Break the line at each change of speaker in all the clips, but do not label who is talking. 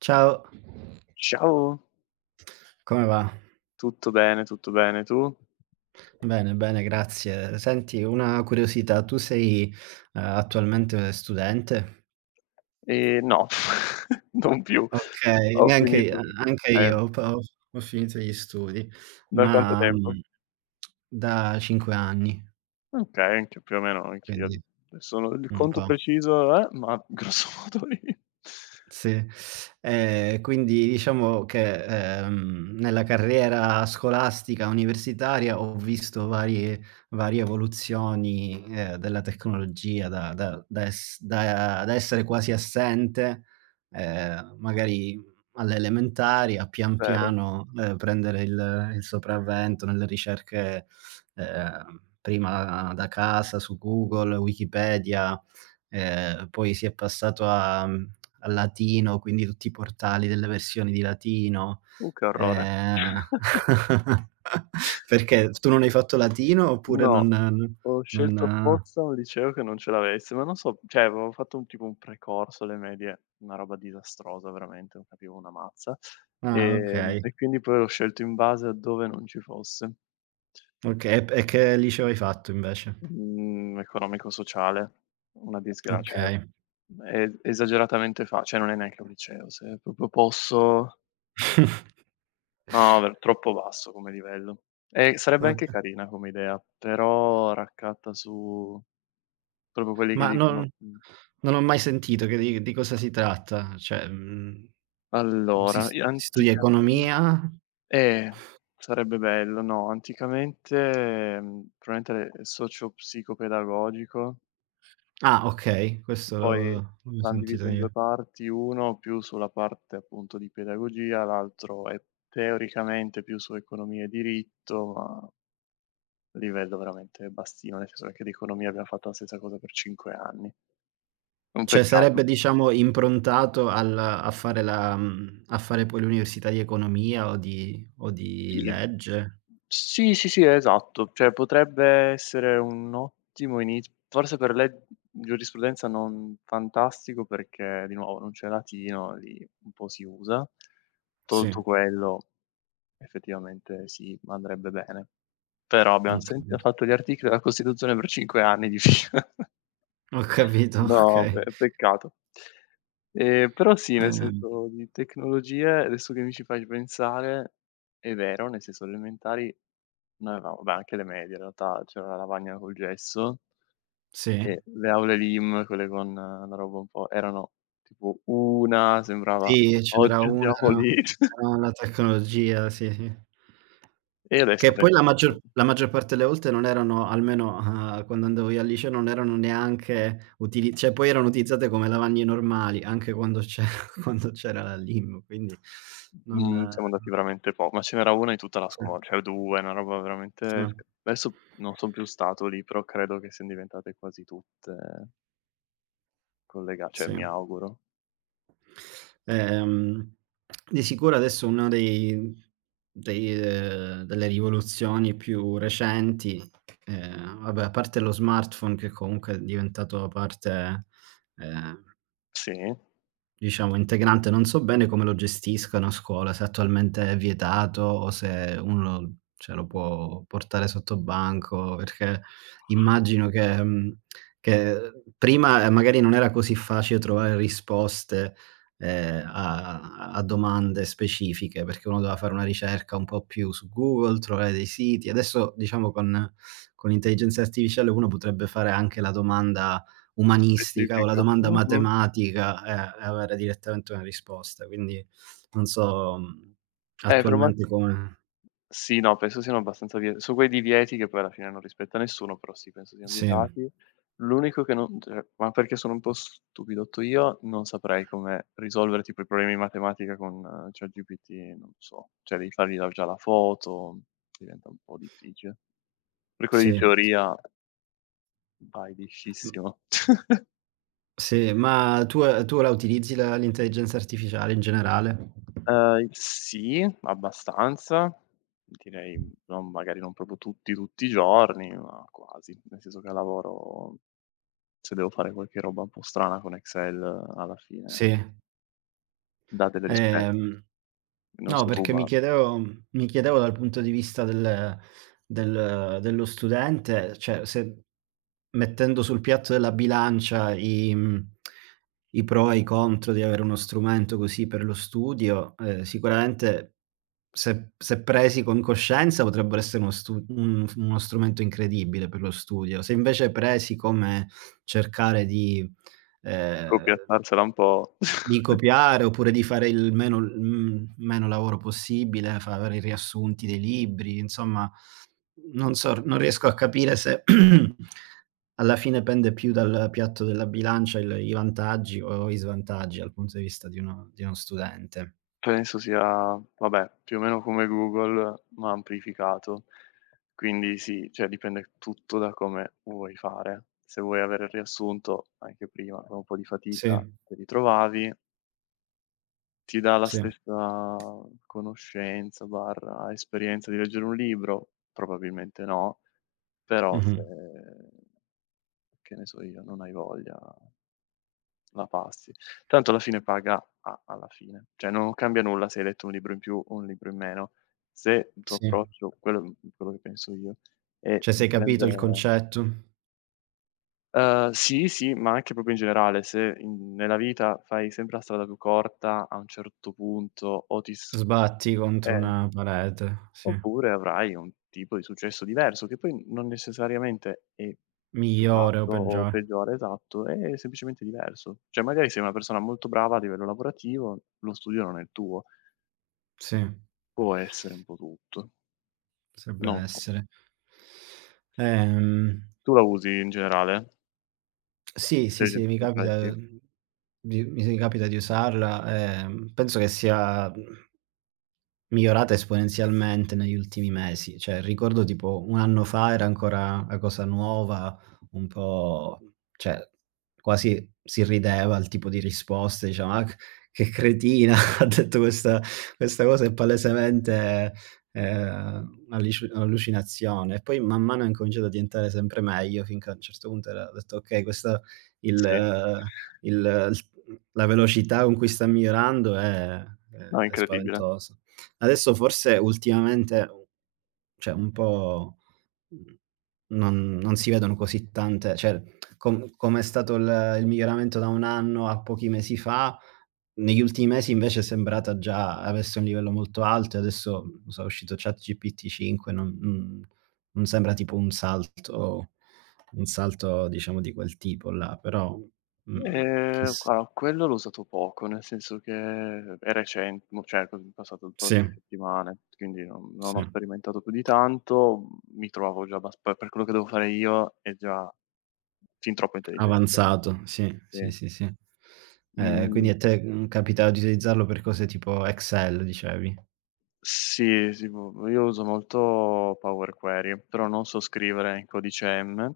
Ciao,
Ciao,
come va?
tutto bene, tutto bene. Tu?
Bene, bene, grazie. Senti, una curiosità, tu sei, attualmente studente?
No, non più.
Okay,
Ho
neanche a
finito
anche io
ehm,
ho pa ho finito gli studi,
da quanto
ma,
tempo?
da 5 anni,
Okay, anche più o meno anch'io.
quindi
Adesso non il
un
conto
po'.
preciso, ma grosso modo lì.
Sì, quindi diciamo che, nella carriera scolastica, universitaria ho visto varie evoluzioni, della tecnologia da da da ess da da essere quasi assente, magari alle elementari, a pian
Vero.
piano, prendere il sopravvento nelle ricerche, prima da casa su Google, Wikipedia, poi si è passato a al latino, quindi tutti i portali delle versioni di latino,
Che orrore.
ehm perché tu non hai fatto latino oppure
No,
non n
ho scelto
non
apposta un liceo che non ce l'avesse, ma non so, cioè avevo fatto un tipo un pre-corso alle medie, una roba disastrosa veramente, non capivo una mazza,
ah, okay,
e quindi poi l'ho scelto in base a dove non ci fosse.
okay. E p e che liceo hai fatto invece?
Mhmm, economico-sociale, una disgra, cioè,
Okay.
è esageratamente fa, cioè non è neanche un liceo, se proprio posso. No, ver troppo basso come livello. E sarebbe anche
Okay.
carina come idea, però raccatta su proprio quelli che
Ma
dicono
non
mhmm,
non ho mai sentito che di cosa si tratta, cioè, si
allora,
s
i
si studia
anticamen,
economia?
eh, sarebbe bello, no, anticamente, mhmm, probabilmente è socio-psicopedagogico,
Ah, okay, questo
poi
l'ho
l'han
sentito
diviso in 2
io.
parti, uno più sulla parte appunto di pedagogia, l'altro è teoricamente più su economia e diritto, ma livello veramente bassino, nel senso che anche di economia abbiamo fatto la stessa cosa per 5 anni. È un
Cioè
peccato.
sarebbe diciamo improntato al a fare la mhmm, a fare poi l'università di economia o di
Sì.
legge?
Sì, sì, sì, esatto. Cioè potrebbe essere un ottimo iniz forse per le giurisprudenza non fantastico, perché di nuovo non c'è latino, lì un po' si usa.
Sì,
Tolto quello effettivamente sì, andrebbe bene. Però abbiam
ho
sempre
capito.
fatto gli articoli della Costituzione per 5 anni di fila.
Ho capito,
No,
okay.
pe peccato. Però sì, nel
Ehm,
senso di tecnologie, adesso che mi ci fai pensare, è vero, nel senso alle elementari noi avevamo, beh, anche alle medie in realtà, c'era la lavagna col gesso
sì.
e le aule LIM, quelle con la roba un po' erano, tipo una sembrava
Sì, ce n'era
oggi
una,
andiamo
era
lì.
era la tecnologia, sì, sì.
E adesso
Che poi
penso
la
che
maggior la maggior parte delle volte non erano, almeno, quando andavo io al liceo, non erano neanche utili, cioè poi erano utilizzate come lavagne normali, anche quando c'era quando c'era la LIM, quindi
mhmm,
non
siamo andati veramente po, ma ce n'era 1 in tutta la
sì,
scuola, cioè 2, una roba
sì,
veramente sc adesso non son più stato lì, però credo che sian diventate quasi tutte collega, cioè
sì.
mi auguro.
Ehm, di sicuro adesso uno dei dei delle rivoluzioni più recenti, vabbè a parte lo smartphone, che comunque è diventato parte, ehm
Sì,
diciamo, integrante. Non so bene come lo gestiscano a scuola, se attualmente è vietato o se uno, cioè, lo può portare sottobanco, perché immagino che prima, magari non era così facile trovare risposte, a domande specifiche, perché uno doveva fare una ricerca un po' più su Google, trovare dei siti. Adesso, diciamo, con l'intelligenza artificiale uno potrebbe fare anche la domanda umanistica o la
specifica.
domanda
Mh-mh.
matematica e avere direttamente una risposta. Quindi non so,
Però ma
attualmente come,
sì, no, penso siano abbastanza vie su quei divieti che poi alla fine non rispetta nessuno, però sì, penso siano
sì,
vietati. L'unico che non, cioè, ma perché sono un po' stupidotto io, non saprei come risolvere tipo i problemi di matematica con ChatGPT, non so. Cioè devi fargli la già la foto, diventa un po' difficile. Per quelli di
sì,
teoria vai
mh,
liscissimo.
sì, ma tu, tu la utilizzi la l'intelligenza artificiale in generale?
Sì, abbastanza. Direi non magari non proprio tutti, tutti i giorni, ma quasi. Nel senso che al lavoro se devo fare qualche roba un po' strana con Excel alla fine,
Sì.
datele rispetto.
Ehm,
Non
no,
so tu,
perché
ma
mi chiedevo dal punto di vista dello studente, cioè se mettendo sul piatto della bilancia i pro e i contro di avere uno strumento così per lo studio, sicuramente se presi con coscienza potrebbero essere uno stu un uno strumento incredibile per lo studio. Se invece presi come cercare
copia
ehm
e incollarsela un po'.
di copiare, oppure di fare il meno meno lavoro possibile, fare i riassunti dei libri, insomma, non so, non riesco a capire se alla fine pende più dal piatto della bilancia il i vantaggi o i svantaggi dal punto di vista di uno studente.
Penso sia, vabbè, più o meno come Google, ma amplificato. Quindi sì, cioè dipende tutto da come vuoi fare. Se vuoi avere il riassunto, anche prima con un po' di
Sì,
fatica te li trovavi. Ti dà la
sì,
stessa conoscenza, barra esperienza di leggere un libro? Probabilmente no, però se
mh-mh,
che ne so io, non hai voglia, la passi. Tanto alla fine paga a alla fine. Cioè non cambia nulla se hai letto un libro in più o un libro in meno. Se il tuo
sì.
approccio, quello mhmm, quello che penso io, è
Cioè, se hai capito il
prendere,
concetto,
sì, sì, ma anche proprio in generale, se in nella vita fai sempre la strada più corta, a un certo punto o ti s,
sbatti contro
eh.
una parete, sì.
Oppure avrai un tipo di successo diverso, che poi non necessariamente è più
Migliore o
basso o
peggiore,
peggiore, esatto, è semplicemente diverso. Cioè magari sei una persona molto brava a livello lavorativo, lo studio non è il tuo,
sì,
può essere un po' tutto.
potrebbe
Non lo so.
essere. Ehm
Tu la usi in generale?
Sì, sì,
L'intelligenza
sì,
artificiale sì?
mi capita di usarla, penso che sia, mhmm migliorata esponenzialmente negli ultimi mesi, cioè ricordo tipo 1 anno fa era ancora 'na cosa nuova, un po', cioè quasi si rideva al tipo di risposte, diceva: "Ah, c che cretina, ha detto questa cosa è palesemente, un'allucinazione." E poi man mano ha incominciato a diventare sempre meglio, finché a un certo punto era ho detto: "Okay, questa il
Sì.
il la velocità con cui sta migliorando è
No, è
è
incredibile.
spaventosa." Adesso forse ultimamente, cioè un po', mhmm, non si vedono così tante, cioè com'è stato il miglioramento da un anno a pochi mesi fa, negli ultimi mesi invece è sembrata già avesse un livello molto alto, e adesso, non so, è uscito ChatGPT 5, non sembra tipo un salto, diciamo di quel tipo là, però, mhmm, chiss
Guarda, quello l'ho usato poco, nel senso che è recen mo, cioè, è passato poche
sì,
settimane, quindi non
sì.
ho sperimentato più di tanto, mi trovavo già abbas poi per quello che devo fare io è già fin troppo intelligente.
Avanzato, sì, sì,
Sì.
sì, sì.
Mhmm,
Quindi a te, capitava di utilizzarlo per cose tipo Excel, dicevi.
sì, sì, boh, io uso molto Power Query, però non so scrivere in codice M,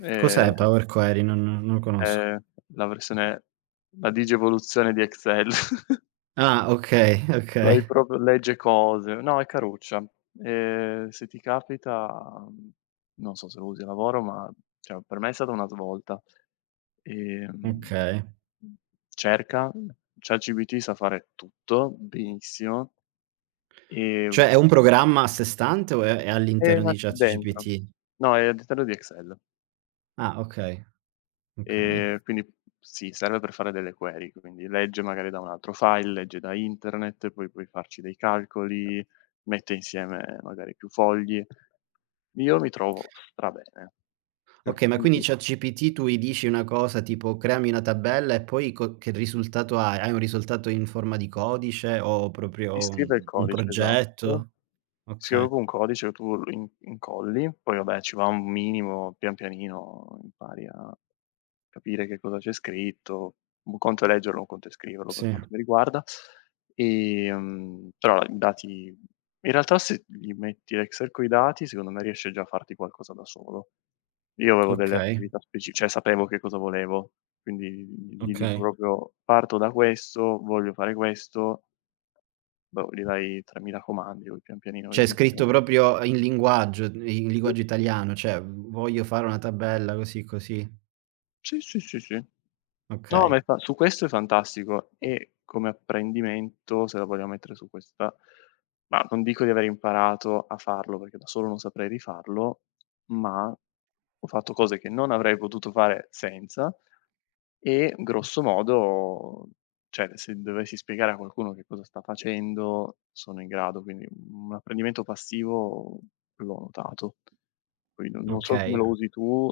ehm,
Cos'è Power Query? Non lo conosco.
è la versione, la digievoluzione di Excel.
Ah, okay,
Lei
okay,
proprio legge cose. No, è caruccia. Se ti capita, mhmm, non so se lo usi a lavoro, ma cioè per me è stata una svolta. Ehm,
okay.
mhmm, cerca, ChatGPT sa fare tutto benissimo,
Cioè
ehm,
è un programma a sé stante, o è
è
all'interno
una
di
dentro.
ChatGPT?
No, è all'interno di Excel.
Ah, okay, okay.
Quindi sì, serve per fare delle query, quindi legge magari da un altro file, legge da internet, poi puoi farci dei calcoli, mette insieme magari più fogli. Io mi trovo strabene.
Okay, ma
Quindi
quindi ChatGPT tu gli dici una cosa tipo: "Creami una tabella", e poi co che risultato hai? Hai un risultato in forma di codice o
ti
proprio
scrive il
un
codice, esatto.
progetto?
Scrive
Okay,
proprio un codice che tu lo in incolli, poi vabbè ci va un minimo, pian pianino impari a capire che cosa c'è scritto. Un conto è leggerlo, un conto è scriverlo per
sì.
quanto mi riguarda. Però i dati in realtà se gli metti l'Excel coi dati, secondo me riesce già a farti qualcosa da solo. Io avevo delle
Okay,
attività speci, cioè sapevo che cosa volevo, quindi gli dico
okay.
proprio: "Parto da questo, voglio fare questo". Boh, gli dai 3000 comandi, poi pian pianino
C'è
inizia.
scritto proprio in linguaggio italiano, cioè: "Voglio fare una tabella così, così."
Sì, sì, sì, sì. No, ma
Okay,
è fa su questo è fantastico e come apprendimento, se la vogliamo mettere su questa, ma non dico di aver imparato a farlo, perché da solo non saprei rifarlo, ma ho fatto cose che non avrei potuto fare senza, e grosso modo, cioè se dovessi spiegare a qualcuno che cosa sta facendo, sono in grado, quindi un apprendimento passivo l'ho notato. Poi non so come
okay.
lo usi tu,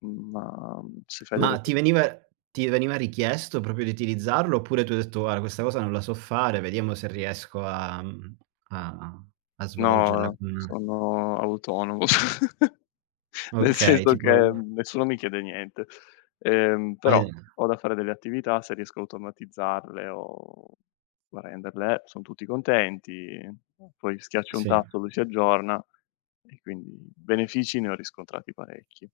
ma se fai delle
Ma
co,
ti veniva ti veniva richiesto proprio di utilizzarlo, oppure tu hai detto: "Guarda, questa cosa non la so fare, vediamo se riesco a mhmm, a a svolgerla
no,
con",
sono autonomo. Nel
okay,
senso che
tipo
nessuno mi chiede niente.
hai
Però ho da fare delle attività, se riesco a automatizzarle o a renderle, son tutti contenti, poi schiaccio un
sì,
tasto, lui si aggiorna e quindi benefici ne ho riscontrati parecchi.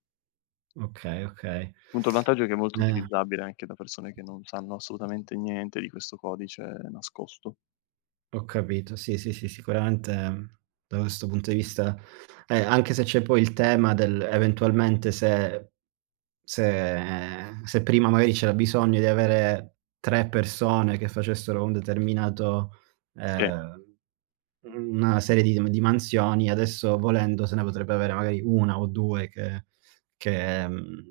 okay, okay.
Appunto il vantaggio è che è molto
Eh.
utilizzabile anche da persone che non sanno assolutamente niente di questo codice nascosto.
Ho capito. Sì, sì, sì, sicuramente, da questo punto di vista, anche se c'è poi il tema del, eventualmente, se se prima magari c'era bisogno di avere 3 persone che facessero un determinato,
Sì,
ehm una serie di mansioni. Adesso volendo se ne potrebbe avere magari 1 o 2 che,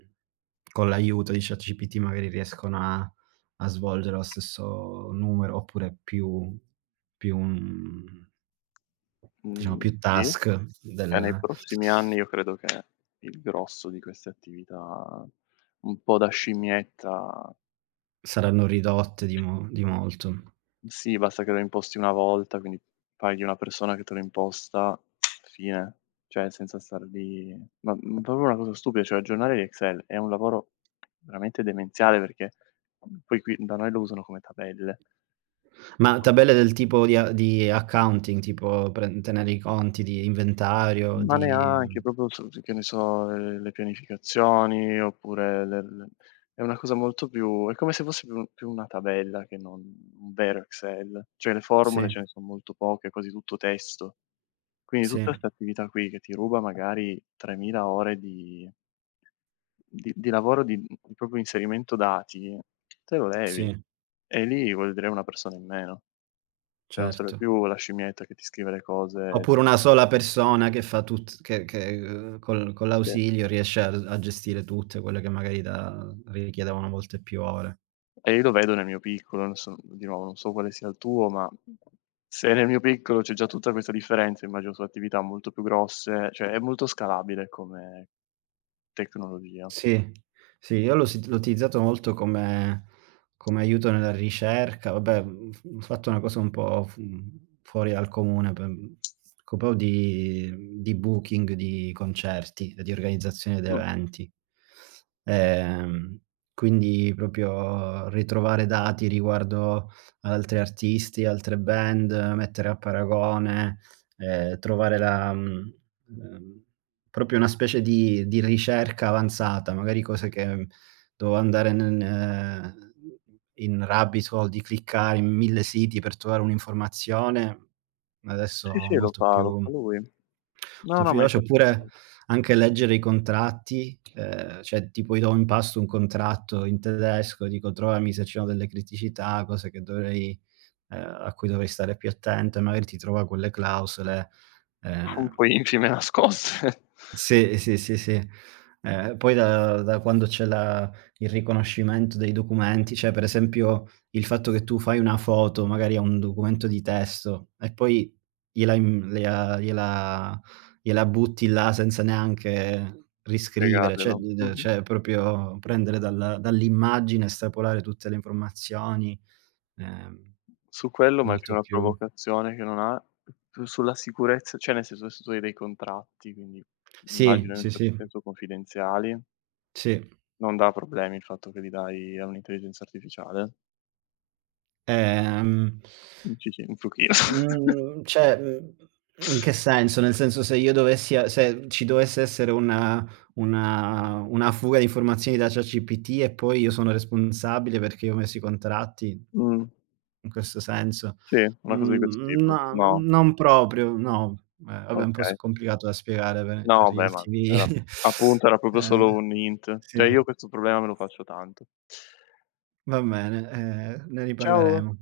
con l'aiuto di ChatGPT, magari riescono a svolgere lo stesso numero, oppure più, diciamo
mhmm,
più
sì.
task
E nei
del.
prossimi anni io credo che il grosso di queste attività, un po' da scimmietta,
Saranno ridotte di molto.
sì, basta che lo imposti una volta, quindi paghi una persona che te lo imposta, fine. Cioè senza star lì, ma, mhmm, proprio una cosa stupida, cioè aggiornare gli Excel è un lavoro veramente demenziale perché poi qui da noi lo usano come tabelle.
Ma tabelle del tipo di, a di accounting, tipo pre tenere i conti di inventario,
Ma neanche,
di.
proprio su su che ne so, le pianificazioni oppure le l è una cosa molto più, è come se fosse più più una tabella che non un vero Excel. Cioè le formule
Sì,
ce ne son molto poche, è quasi tutto testo. Quindi
sì,
tutta 'sta attività qui che ti ruba magari 3000 ore di di lavoro di proprio inserimento dati, te lo levi.
sì,
E lì vuol dire una persona in meno. Cioè non serve
certo.
più la scimmietta che ti scrive le cose.
Oppure una sola persona che fa tut che, col con
Sì.
l'ausilio, riesce a gestire tutte quelle che magari da richiedevano molte più ore.
E io lo vedo nel mio piccolo, adesso di nuovo non so quale sia il tuo, ma se nel mio piccolo c'è già tutta questa differenza, immagino su attività molto più grosse, cioè è molto scalabile come tecnologia.
Sì, sì, io l'ho utilizzato molto come aiuto nella ricerca, vabbè, mhmm, f ho fatto una cosa un po' fuori dal comune, per, proprio di booking di concerti e di organizzazione di
Mh,
eventi. Ehm, quindi proprio ritrovare dati riguardo ad altri artisti, altre band, mettere a paragone, trovare la mhmm Ehm, proprio una specie di ricerca avanzata, magari cose che, dovevo andare nen in rabbit hole di cliccare in 1000 siti per trovare un'informazione, adesso
sì, sì, lo fa lui. No,
molto
no,
più
ma
veloce,
infatti.
oppure anche leggere i contratti, cioè, tipo, gli do in pasto un contratto in tedesco, dico: "Trovami se ci sono delle criticità, cose che dovrei a cui dovrei stare più attento", e magari ti trova quelle clausole,
Sono un
ehm
po' infime nascoste,
sì, sì, sì, sì. Poi da quando c'è la il riconoscimento dei documenti, cioè per esempio il fatto che tu fai una foto magari a un documento di testo e poi gliela im gliela gliela gliela butti là senza neanche riscrivere, cioè
spiegarglielo.
d d
Mh-mh.
cioè proprio prendere dalla dall'immagine, estrapolare tutte le informazioni, ehm,
Su quello, ma è più
molto
una
più.
provocazione che non ha. Su sulla sicurezza, cioè nel senso adesso tu hai dei contratti, quindi
Sì,
immagino in un
sì,
certo
sì,
senso confidenziali.
sì.
Non dà problemi il fatto che li dai a un'intelligenza artificiale?
Ehm
Un cici un pochino.
Mhmm, cioè, in che senso? Nel senso, se io dovessi, a se ci dovesse essere una fuga di informazioni da ChatGPT e poi io sono responsabile perché io ho messo i contratti,
Mh,
in questo senso?
sì, una cosa di questo tipo.
No,
No,
non proprio, no. Vabbè, è un po'
okay.
s complicato da spiegare per
No,
gli
beh, ma
ultimi
era appunto, era proprio
eh,
solo un hint. Cioè
sì,
io questo problema me lo faccio tanto.
va bene, ne
Ciao.
riparleremo.